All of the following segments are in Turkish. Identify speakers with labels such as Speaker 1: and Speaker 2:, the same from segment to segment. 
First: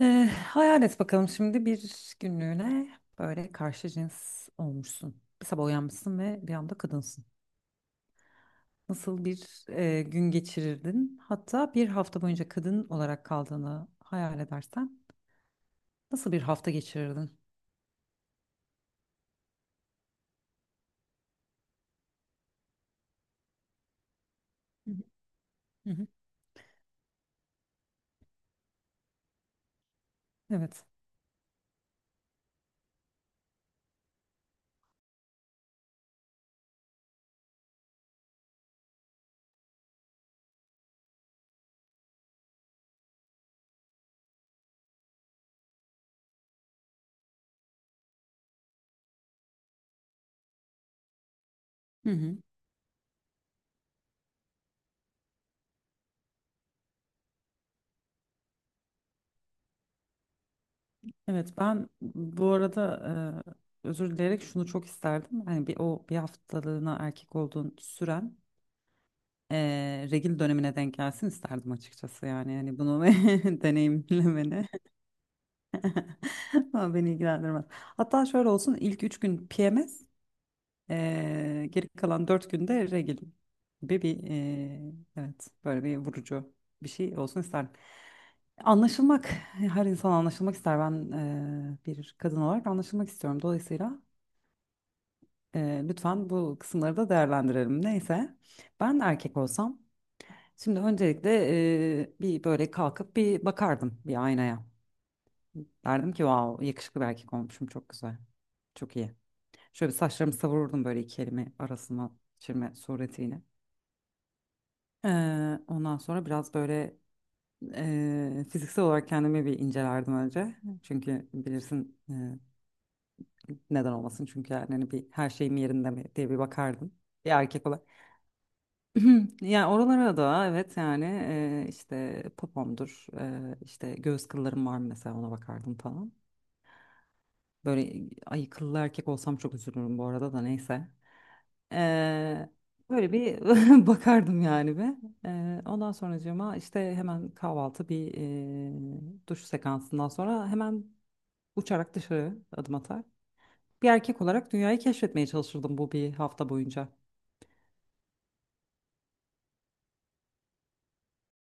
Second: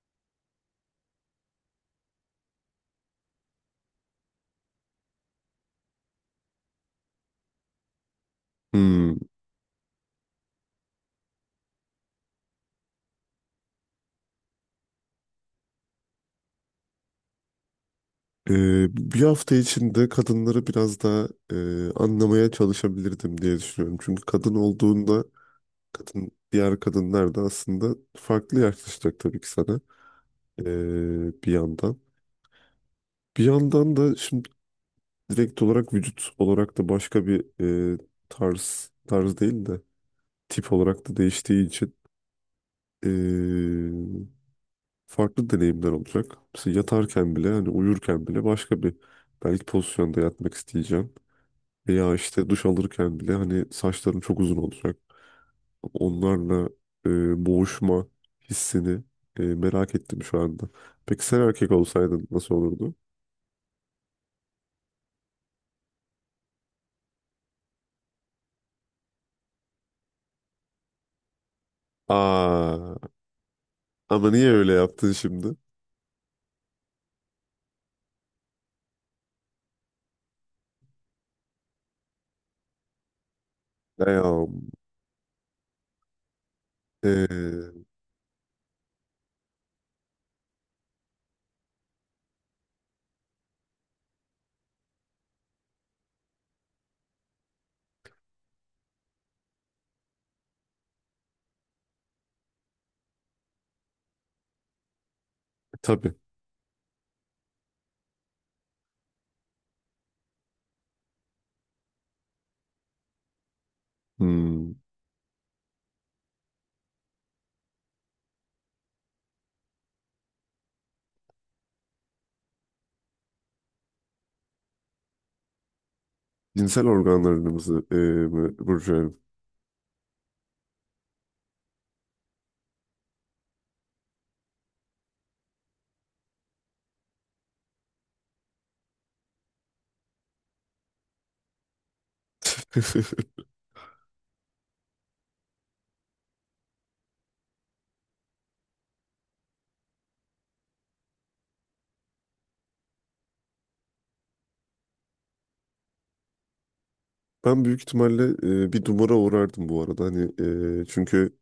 Speaker 1: Ee, Hayal et bakalım şimdi bir günlüğüne böyle karşı cins olmuşsun. Bir sabah uyanmışsın ve bir anda kadınsın.
Speaker 2: Hmm.
Speaker 1: Nasıl bir gün geçirirdin? Hatta bir hafta boyunca kadın olarak kaldığını hayal edersen nasıl bir hafta geçirirdin?
Speaker 2: Bir hafta içinde kadınları biraz daha anlamaya çalışabilirdim diye düşünüyorum. Çünkü kadın
Speaker 1: Hı
Speaker 2: olduğunda
Speaker 1: hı. Hı hı.
Speaker 2: diğer kadınlar da aslında farklı yaklaşacak tabii ki sana,
Speaker 1: Evet.
Speaker 2: bir yandan. Bir yandan da şimdi direkt olarak vücut olarak da başka bir e, tarz değil de tip olarak da değiştiği için e, farklı deneyimler olacak. Mesela yatarken bile hani uyurken bile başka bir belki pozisyonda yatmak isteyeceğim.
Speaker 1: Hı
Speaker 2: Ya
Speaker 1: hı.
Speaker 2: işte duş alırken bile hani saçlarım çok uzun olacak. Onlarla boğuşma hissini merak ettim şu anda. Peki sen
Speaker 1: Evet,
Speaker 2: erkek
Speaker 1: ben
Speaker 2: olsaydın
Speaker 1: bu
Speaker 2: nasıl olurdu?
Speaker 1: arada özür dileyerek şunu çok isterdim. Hani bir o bir haftalığına erkek olduğun süren regil dönemine denk gelsin isterdim açıkçası, yani hani
Speaker 2: Aa,
Speaker 1: bunu
Speaker 2: ama niye
Speaker 1: deneyimlemeni
Speaker 2: öyle yaptın şimdi?
Speaker 1: ama beni ilgilendirmez. Hatta şöyle olsun: ilk üç gün PMS, geri kalan dört günde regil gibi bir
Speaker 2: Ya,
Speaker 1: evet böyle bir vurucu bir şey olsun isterdim.
Speaker 2: e,
Speaker 1: Anlaşılmak, her insan anlaşılmak ister, ben bir kadın olarak anlaşılmak istiyorum, dolayısıyla lütfen bu kısımları da değerlendirelim. Neyse, ben erkek olsam, şimdi öncelikle bir böyle kalkıp bir bakardım bir aynaya. Derdim
Speaker 2: tabii.
Speaker 1: ki wow, yakışıklı bir erkek olmuşum, çok güzel. Çok iyi. Şöyle bir saçlarımı savururdum böyle iki elimi arasına çirme suretiyle.
Speaker 2: Hmm,
Speaker 1: Ee, Ondan sonra biraz böyle fiziksel olarak kendimi bir incelerdim önce. Çünkü bilirsin, neden olmasın, çünkü yani hani bir her şeyim yerinde mi diye bir
Speaker 2: cinsel
Speaker 1: bakardım. Bir erkek olarak.
Speaker 2: organlarımızı, burcu.
Speaker 1: Hı, yani oralara da evet yani işte popomdur, işte göğüs kıllarım var mı mesela, ona bakardım falan. Böyle ay, kıllı erkek olsam çok üzülürüm bu arada da, neyse. E, Böyle bir bakardım yani bir. Ondan sonracığıma işte hemen kahvaltı bir duş sekansından sonra hemen uçarak dışarı adım atar. Bir erkek olarak dünyayı keşfetmeye çalışırdım bu bir hafta boyunca.
Speaker 2: Ben büyük ihtimalle bir dumura uğrardım bu arada. Hani çünkü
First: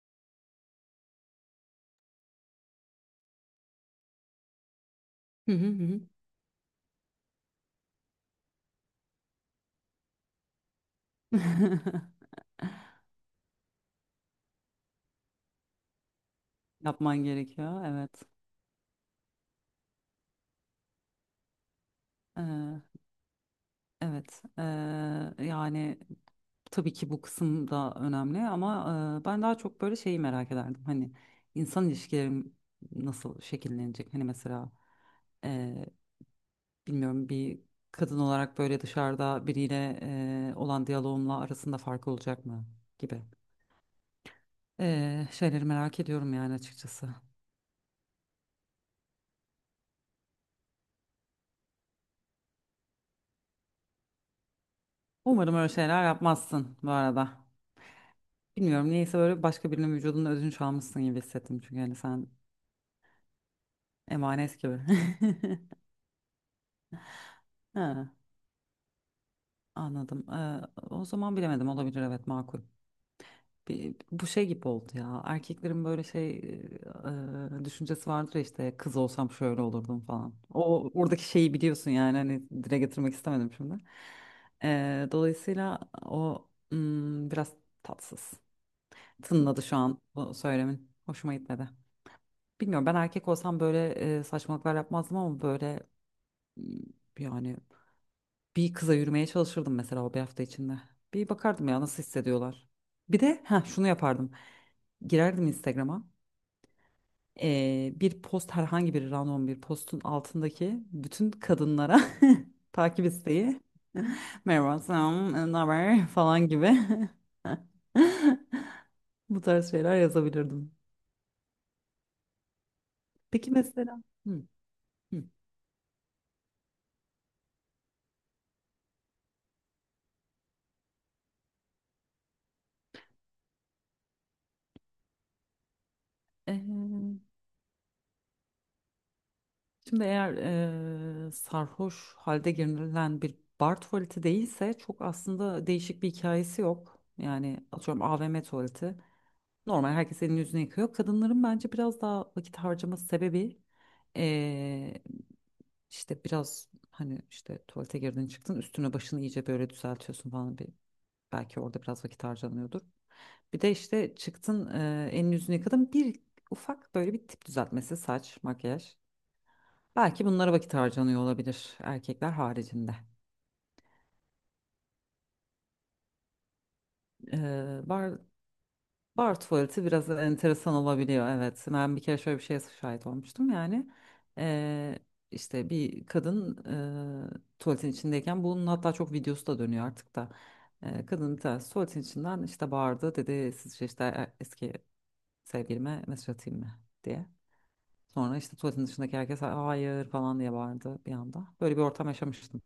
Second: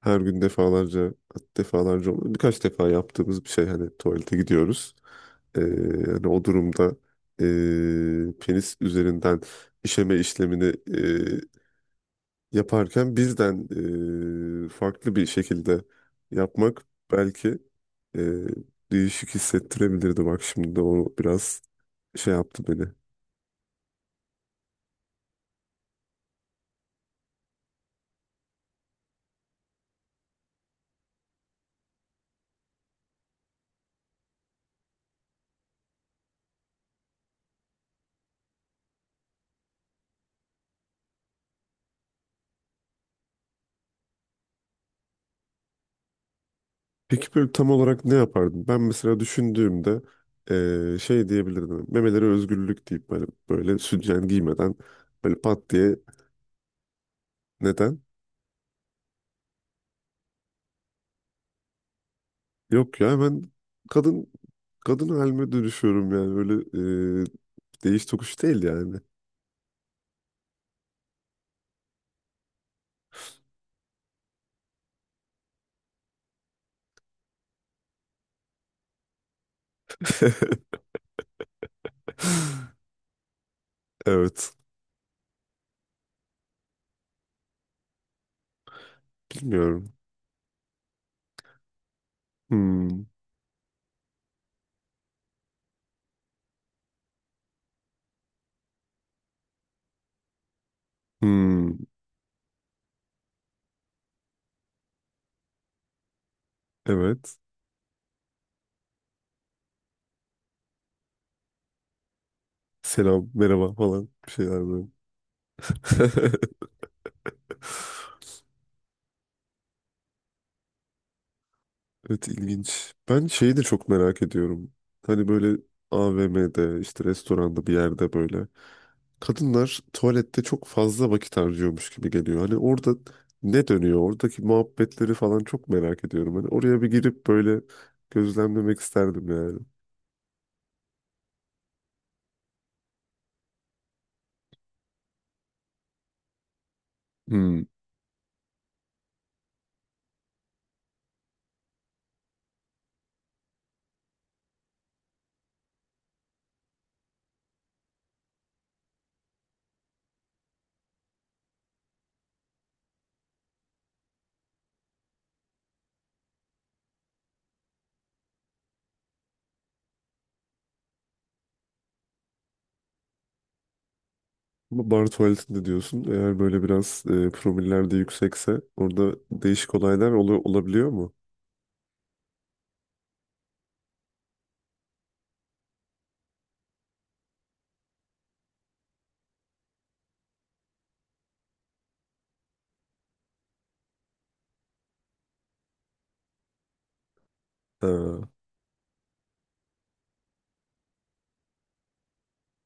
Speaker 2: her gün defalarca, defalarca olmadı. Birkaç defa yaptığımız bir şey, hani tuvalete gidiyoruz.
Speaker 1: Hı
Speaker 2: Ee,
Speaker 1: hı hı.
Speaker 2: hani o durumda penis üzerinden işeme işlemini yaparken bizden farklı bir şekilde yapmak
Speaker 1: Yapman
Speaker 2: belki
Speaker 1: gerekiyor.
Speaker 2: ee,
Speaker 1: Evet.
Speaker 2: değişik hissettirebilirdi. Bak şimdi de o biraz şey yaptı
Speaker 1: Ee,
Speaker 2: beni.
Speaker 1: evet. Yani tabii ki bu kısım da önemli ama ben daha çok böyle şeyi merak ederdim. Hani insan ilişkilerim nasıl şekillenecek? Hani mesela e, bilmiyorum, bir kadın olarak böyle dışarıda biriyle olan diyaloğumla arasında fark olacak mı gibi şeyleri merak ediyorum yani açıkçası.
Speaker 2: Peki böyle tam olarak ne yapardın? Ben mesela düşündüğümde şey diyebilirdim. Memeleri özgürlük deyip böyle, böyle sütyen giymeden böyle
Speaker 1: Umarım
Speaker 2: pat
Speaker 1: öyle
Speaker 2: diye
Speaker 1: şeyler yapmazsın bu arada.
Speaker 2: neden?
Speaker 1: Bilmiyorum niyeyse böyle başka birinin vücudunun özünü çalmışsın gibi hissettim. Çünkü hani sen
Speaker 2: Yok ya, hemen kadın
Speaker 1: emanet gibi.
Speaker 2: kadın halime dönüşüyorum yani böyle, eee, değiş
Speaker 1: Ha,
Speaker 2: tokuş değil yani.
Speaker 1: anladım. O zaman bilemedim, olabilir, evet, makul. Bu şey gibi oldu ya. Erkeklerin böyle şey düşüncesi vardır ya, işte kız olsam şöyle olurdum falan. O oradaki şeyi biliyorsun yani, hani dile getirmek istemedim şimdi.
Speaker 2: Evet,
Speaker 1: Dolayısıyla o biraz tatsız tınladı şu
Speaker 2: bilmiyorum.
Speaker 1: an bu söylemin. Hoşuma gitmedi. Bilmiyorum, ben
Speaker 2: Hmm,
Speaker 1: erkek olsam böyle saçmalıklar yapmazdım ama böyle m, yani bir kıza yürümeye çalışırdım mesela o bir hafta içinde. Bir bakardım ya
Speaker 2: hmm,
Speaker 1: nasıl hissediyorlar. Bir de ha şunu yapardım. Girerdim Instagram'a.
Speaker 2: evet.
Speaker 1: Bir post, herhangi bir random bir postun altındaki bütün kadınlara takip
Speaker 2: Selam,
Speaker 1: isteği.
Speaker 2: merhaba falan, bir şeyler
Speaker 1: Merhaba,
Speaker 2: böyle.
Speaker 1: selam, ne haber falan gibi. Bu tarz şeyler yazabilirdim.
Speaker 2: Evet, ilginç. Ben
Speaker 1: Peki
Speaker 2: şeyi de çok
Speaker 1: mesela.
Speaker 2: merak
Speaker 1: Hı,
Speaker 2: ediyorum.
Speaker 1: hı.
Speaker 2: Hani böyle AVM'de, işte restoranda, bir yerde böyle kadınlar tuvalette çok fazla vakit harcıyormuş gibi geliyor. Hani orada ne dönüyor? Oradaki muhabbetleri falan çok merak ediyorum. Hani oraya bir
Speaker 1: Ee,
Speaker 2: girip böyle gözlemlemek isterdim yani.
Speaker 1: Şimdi eğer sarhoş halde girilen bir bar tuvaleti değilse çok aslında değişik bir hikayesi yok.
Speaker 2: Hmm.
Speaker 1: Yani atıyorum AVM tuvaleti. Normal, herkes elini yüzünü yıkıyor. Kadınların bence biraz daha vakit harcaması sebebi eee, işte biraz, hani işte tuvalete girdin çıktın, üstüne başını iyice böyle düzeltiyorsun falan, bir belki orada biraz vakit harcanıyordur. Bir de işte çıktın elini yüzünü yıkadın bir ufak böyle bir tip düzeltmesi, saç, makyaj. Belki bunlara vakit harcanıyor olabilir erkekler haricinde.
Speaker 2: Ama bar tuvaletinde diyorsun, eğer böyle biraz
Speaker 1: Ee,
Speaker 2: promiller de
Speaker 1: bar,
Speaker 2: yüksekse orada
Speaker 1: Bar
Speaker 2: değişik
Speaker 1: tuvaleti biraz
Speaker 2: olaylar
Speaker 1: enteresan
Speaker 2: olabiliyor mu?
Speaker 1: olabiliyor, evet. Ben bir kere şöyle bir şeye şahit olmuştum yani. Ee, işte bir kadın tuvaletin içindeyken, bunun hatta çok videosu da dönüyor artık da. Kadın, bir tanesi tuvaletin içinden işte bağırdı, dedi sizce işte eski sevgilime mesaj atayım mı diye.
Speaker 2: Ha.
Speaker 1: Sonra işte tuvaletin dışındaki herkes hayır falan diye bağırdı bir anda. Böyle bir ortam yaşamıştım.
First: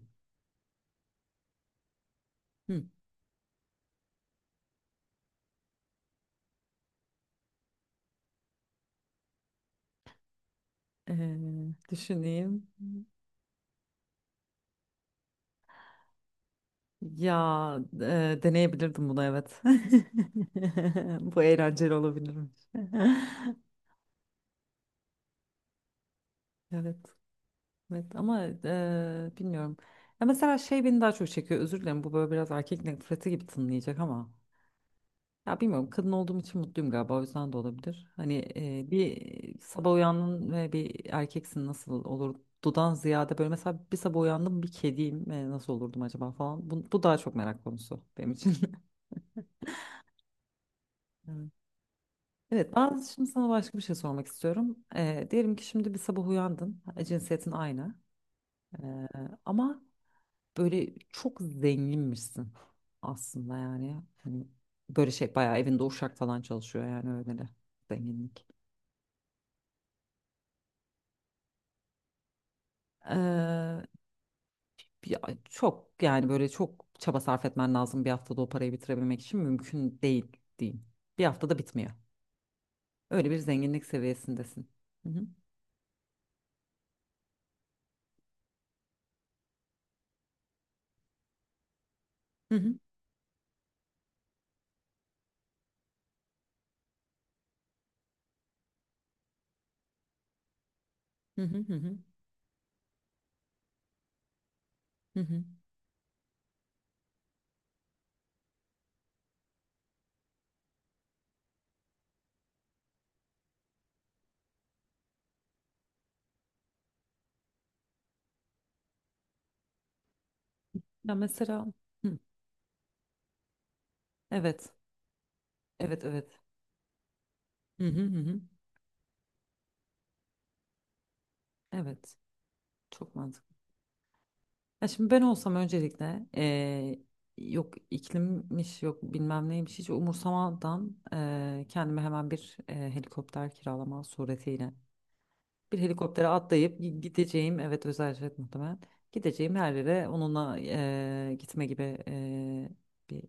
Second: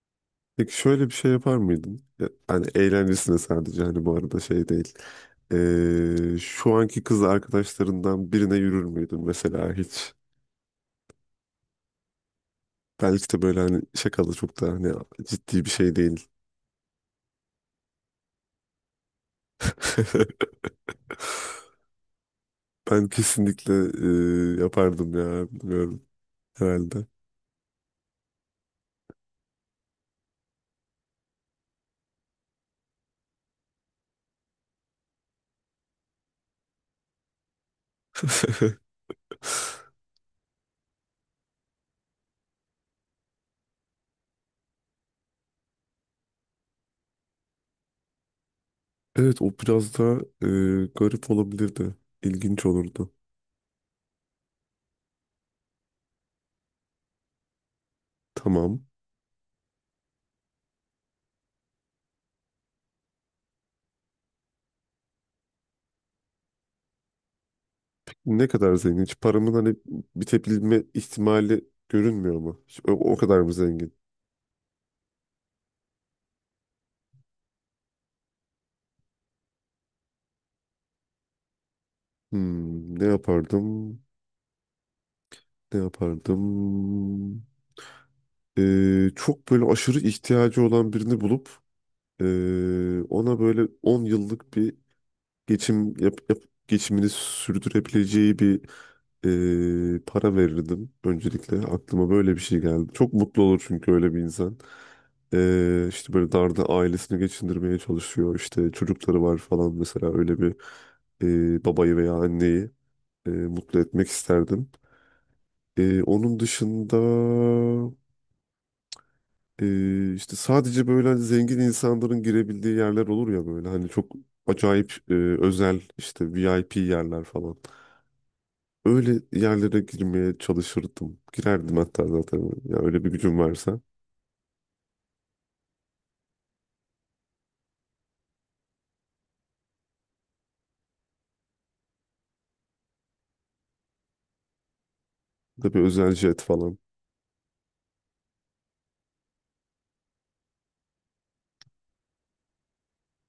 Speaker 2: Peki şöyle bir şey yapar mıydın? Ya, hani
Speaker 1: Hı.
Speaker 2: eğlencesine sadece, hani bu arada şey değil. Şu anki kız arkadaşlarından birine yürür müydün mesela hiç?
Speaker 1: Ee, Düşüneyim.
Speaker 2: Belki de böyle hani şakalı, çok da hani ciddi bir şey değil.
Speaker 1: Ya, deneyebilirdim bunu, evet. Bu eğlenceli olabilirmiş.
Speaker 2: Ben kesinlikle yapardım ya, bilmiyorum
Speaker 1: Evet.
Speaker 2: herhalde.
Speaker 1: Evet ama bilmiyorum. Ya mesela şey beni daha çok çekiyor. Özür dilerim, bu böyle biraz erkek nefreti gibi tınlayacak ama. Ya bilmiyorum, kadın olduğum için mutluyum galiba, o yüzden de olabilir. Hani bir sabah uyandın ve bir erkeksin nasıl olurdudan ziyade böyle mesela bir sabah uyandım bir kediyim, nasıl olurdum acaba falan. Bu daha çok merak konusu benim için.
Speaker 2: Evet, o biraz da garip olabilirdi. İlginç
Speaker 1: Evet, ben
Speaker 2: olurdu.
Speaker 1: şimdi sana başka bir şey sormak istiyorum. Diyelim ki şimdi bir sabah uyandın, cinsiyetin aynı.
Speaker 2: Tamam.
Speaker 1: Ee, Ama böyle çok zenginmişsin aslında yani. Hani böyle şey bayağı evinde uşak falan çalışıyor yani, öyle de zenginlik.
Speaker 2: Ne kadar zengin? Hiç paramın hani bitebilme ihtimali görünmüyor mu? Hiç o, o kadar mı
Speaker 1: Ee,
Speaker 2: zengin?
Speaker 1: Ya çok, yani böyle çok çaba sarf etmen lazım bir haftada o parayı bitirebilmek için, mümkün değil diyeyim. Bir haftada bitmiyor.
Speaker 2: Hmm, ne
Speaker 1: Öyle bir zenginlik
Speaker 2: yapardım?
Speaker 1: seviyesindesin. Hı hı.
Speaker 2: Ne yapardım? Çok böyle aşırı ihtiyacı olan birini bulup
Speaker 1: Hı hı.
Speaker 2: ona böyle 10 yıllık bir geçim yap, yap- geçimini sürdürebileceği bir para verirdim
Speaker 1: Hı
Speaker 2: öncelikle.
Speaker 1: hı. Hı hı.
Speaker 2: Aklıma böyle bir şey geldi. Çok mutlu olur çünkü öyle bir insan.
Speaker 1: Hı hı.
Speaker 2: İşte böyle darda ailesini geçindirmeye çalışıyor. İşte çocukları var falan, mesela öyle bir babayı veya anneyi mutlu etmek isterdim. Onun dışında işte sadece böyle
Speaker 1: Ya
Speaker 2: hani zengin
Speaker 1: mesela, hı,
Speaker 2: insanların girebildiği yerler olur ya, böyle hani çok
Speaker 1: evet.
Speaker 2: acayip özel,
Speaker 1: Evet,
Speaker 2: işte
Speaker 1: evet.
Speaker 2: VIP yerler falan.
Speaker 1: Hı hı hı. Hı.
Speaker 2: Öyle yerlere girmeye çalışırdım. Girerdim hatta
Speaker 1: Evet,
Speaker 2: zaten ya, öyle bir
Speaker 1: çok
Speaker 2: gücüm
Speaker 1: mantıklı.
Speaker 2: varsa.
Speaker 1: Ya şimdi ben olsam öncelikle yok iklimmiş yok bilmem neymiş hiç umursamadan kendime hemen bir helikopter kiralama suretiyle
Speaker 2: Tabii,
Speaker 1: bir
Speaker 2: özel
Speaker 1: helikoptere
Speaker 2: jet falan.
Speaker 1: atlayıp gideceğim, evet özel jet muhtemelen, gideceğim her yere onunla, gitme gibi bir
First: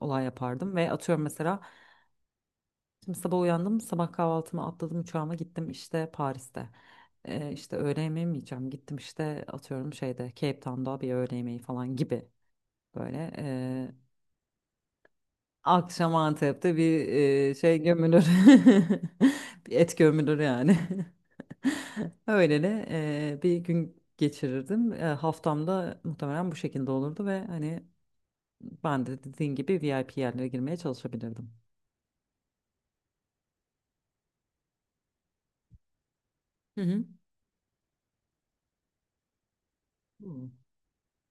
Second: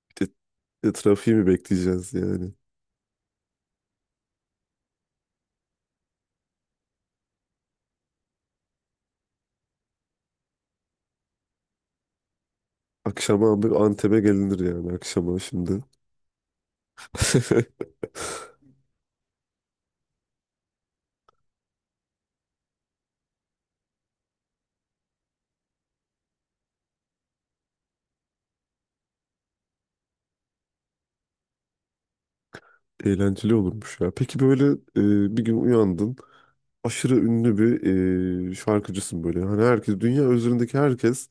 Speaker 1: olay
Speaker 2: Bir de-
Speaker 1: yapardım
Speaker 2: bir
Speaker 1: ve
Speaker 2: de
Speaker 1: atıyorum
Speaker 2: trafiği mi
Speaker 1: mesela,
Speaker 2: bekleyeceğiz yani?
Speaker 1: şimdi sabah uyandım, sabah kahvaltımı atladım, uçağıma gittim işte Paris'te. İşte öğle yemeği mi yiyeceğim? Gittim işte atıyorum şeyde Cape Town'da bir öğle yemeği falan gibi böyle.
Speaker 2: Akşama abi Antep'e gelinir yani akşama şimdi.
Speaker 1: Akşam Antep'te bir şey gömülür. Bir et gömülür yani. Öyle de bir gün geçirirdim. Haftamda muhtemelen bu şekilde olurdu ve hani ben de dediğin gibi VIP yerlere girmeye çalışabilirdim.
Speaker 2: Eğlenceli olurmuş ya. Peki böyle bir gün uyandın.
Speaker 1: Hı hı.
Speaker 2: Aşırı ünlü bir şarkıcısın böyle. Hani herkes,
Speaker 1: Hı
Speaker 2: dünya
Speaker 1: hı
Speaker 2: üzerindeki herkes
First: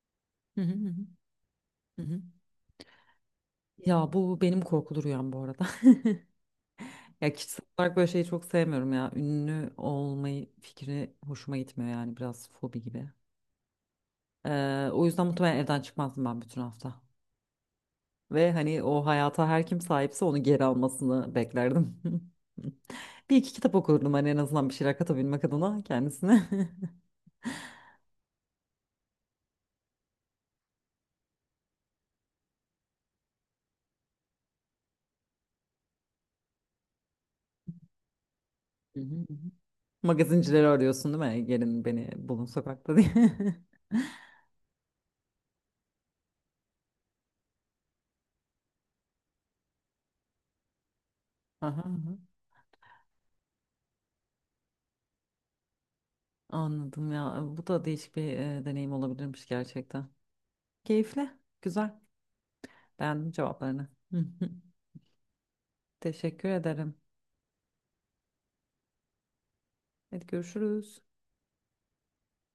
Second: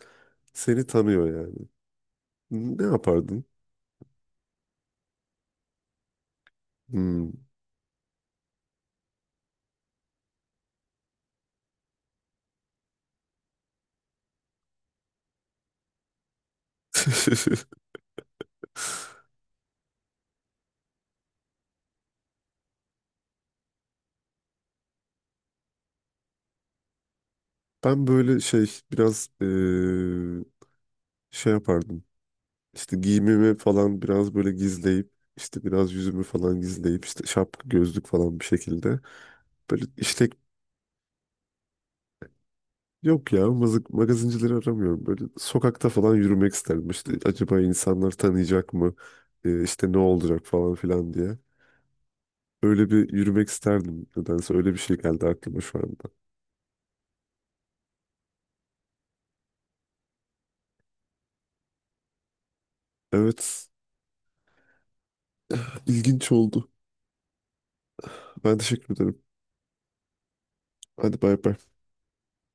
Speaker 1: hı
Speaker 2: seni
Speaker 1: hı.
Speaker 2: tanıyor yani.
Speaker 1: Hı hı.
Speaker 2: Ne yapardın?
Speaker 1: Ya bu benim korkulu rüyam bu arada.
Speaker 2: Hmm.
Speaker 1: Ya kişisel olarak böyle şeyi çok sevmiyorum ya. Ünlü olmayı fikri hoşuma gitmiyor yani, biraz fobi gibi. O yüzden muhtemelen evden çıkmazdım ben bütün hafta. Ve hani o hayata her kim sahipse onu geri almasını beklerdim. Bir iki kitap okurdum hani en azından bir şeyler katabilmek adına kendisine.
Speaker 2: Ben böyle şey biraz şey yapardım. İşte giyimimi falan biraz böyle gizleyip, işte biraz yüzümü falan gizleyip, işte şapka gözlük falan bir şekilde
Speaker 1: Hı hı, hı hı.
Speaker 2: böyle işte.
Speaker 1: Magazincileri arıyorsun değil mi? Gelin beni bulun sokakta diye.
Speaker 2: Yok ya, mazık, magazincileri aramıyorum. Böyle sokakta falan yürümek isterdim. İşte acaba insanlar tanıyacak mı? İşte ne olacak falan filan diye.
Speaker 1: Aha, aha.
Speaker 2: Öyle bir yürümek isterdim. Nedense öyle bir şey geldi aklıma şu anda.
Speaker 1: Anladım ya. Bu da değişik bir deneyim olabilirmiş gerçekten. Keyifli. Güzel. Beğendim
Speaker 2: Evet,
Speaker 1: cevaplarını.
Speaker 2: ilginç
Speaker 1: Teşekkür
Speaker 2: oldu.
Speaker 1: ederim.
Speaker 2: Ben teşekkür ederim.
Speaker 1: Hadi görüşürüz.
Speaker 2: Hadi bay bay.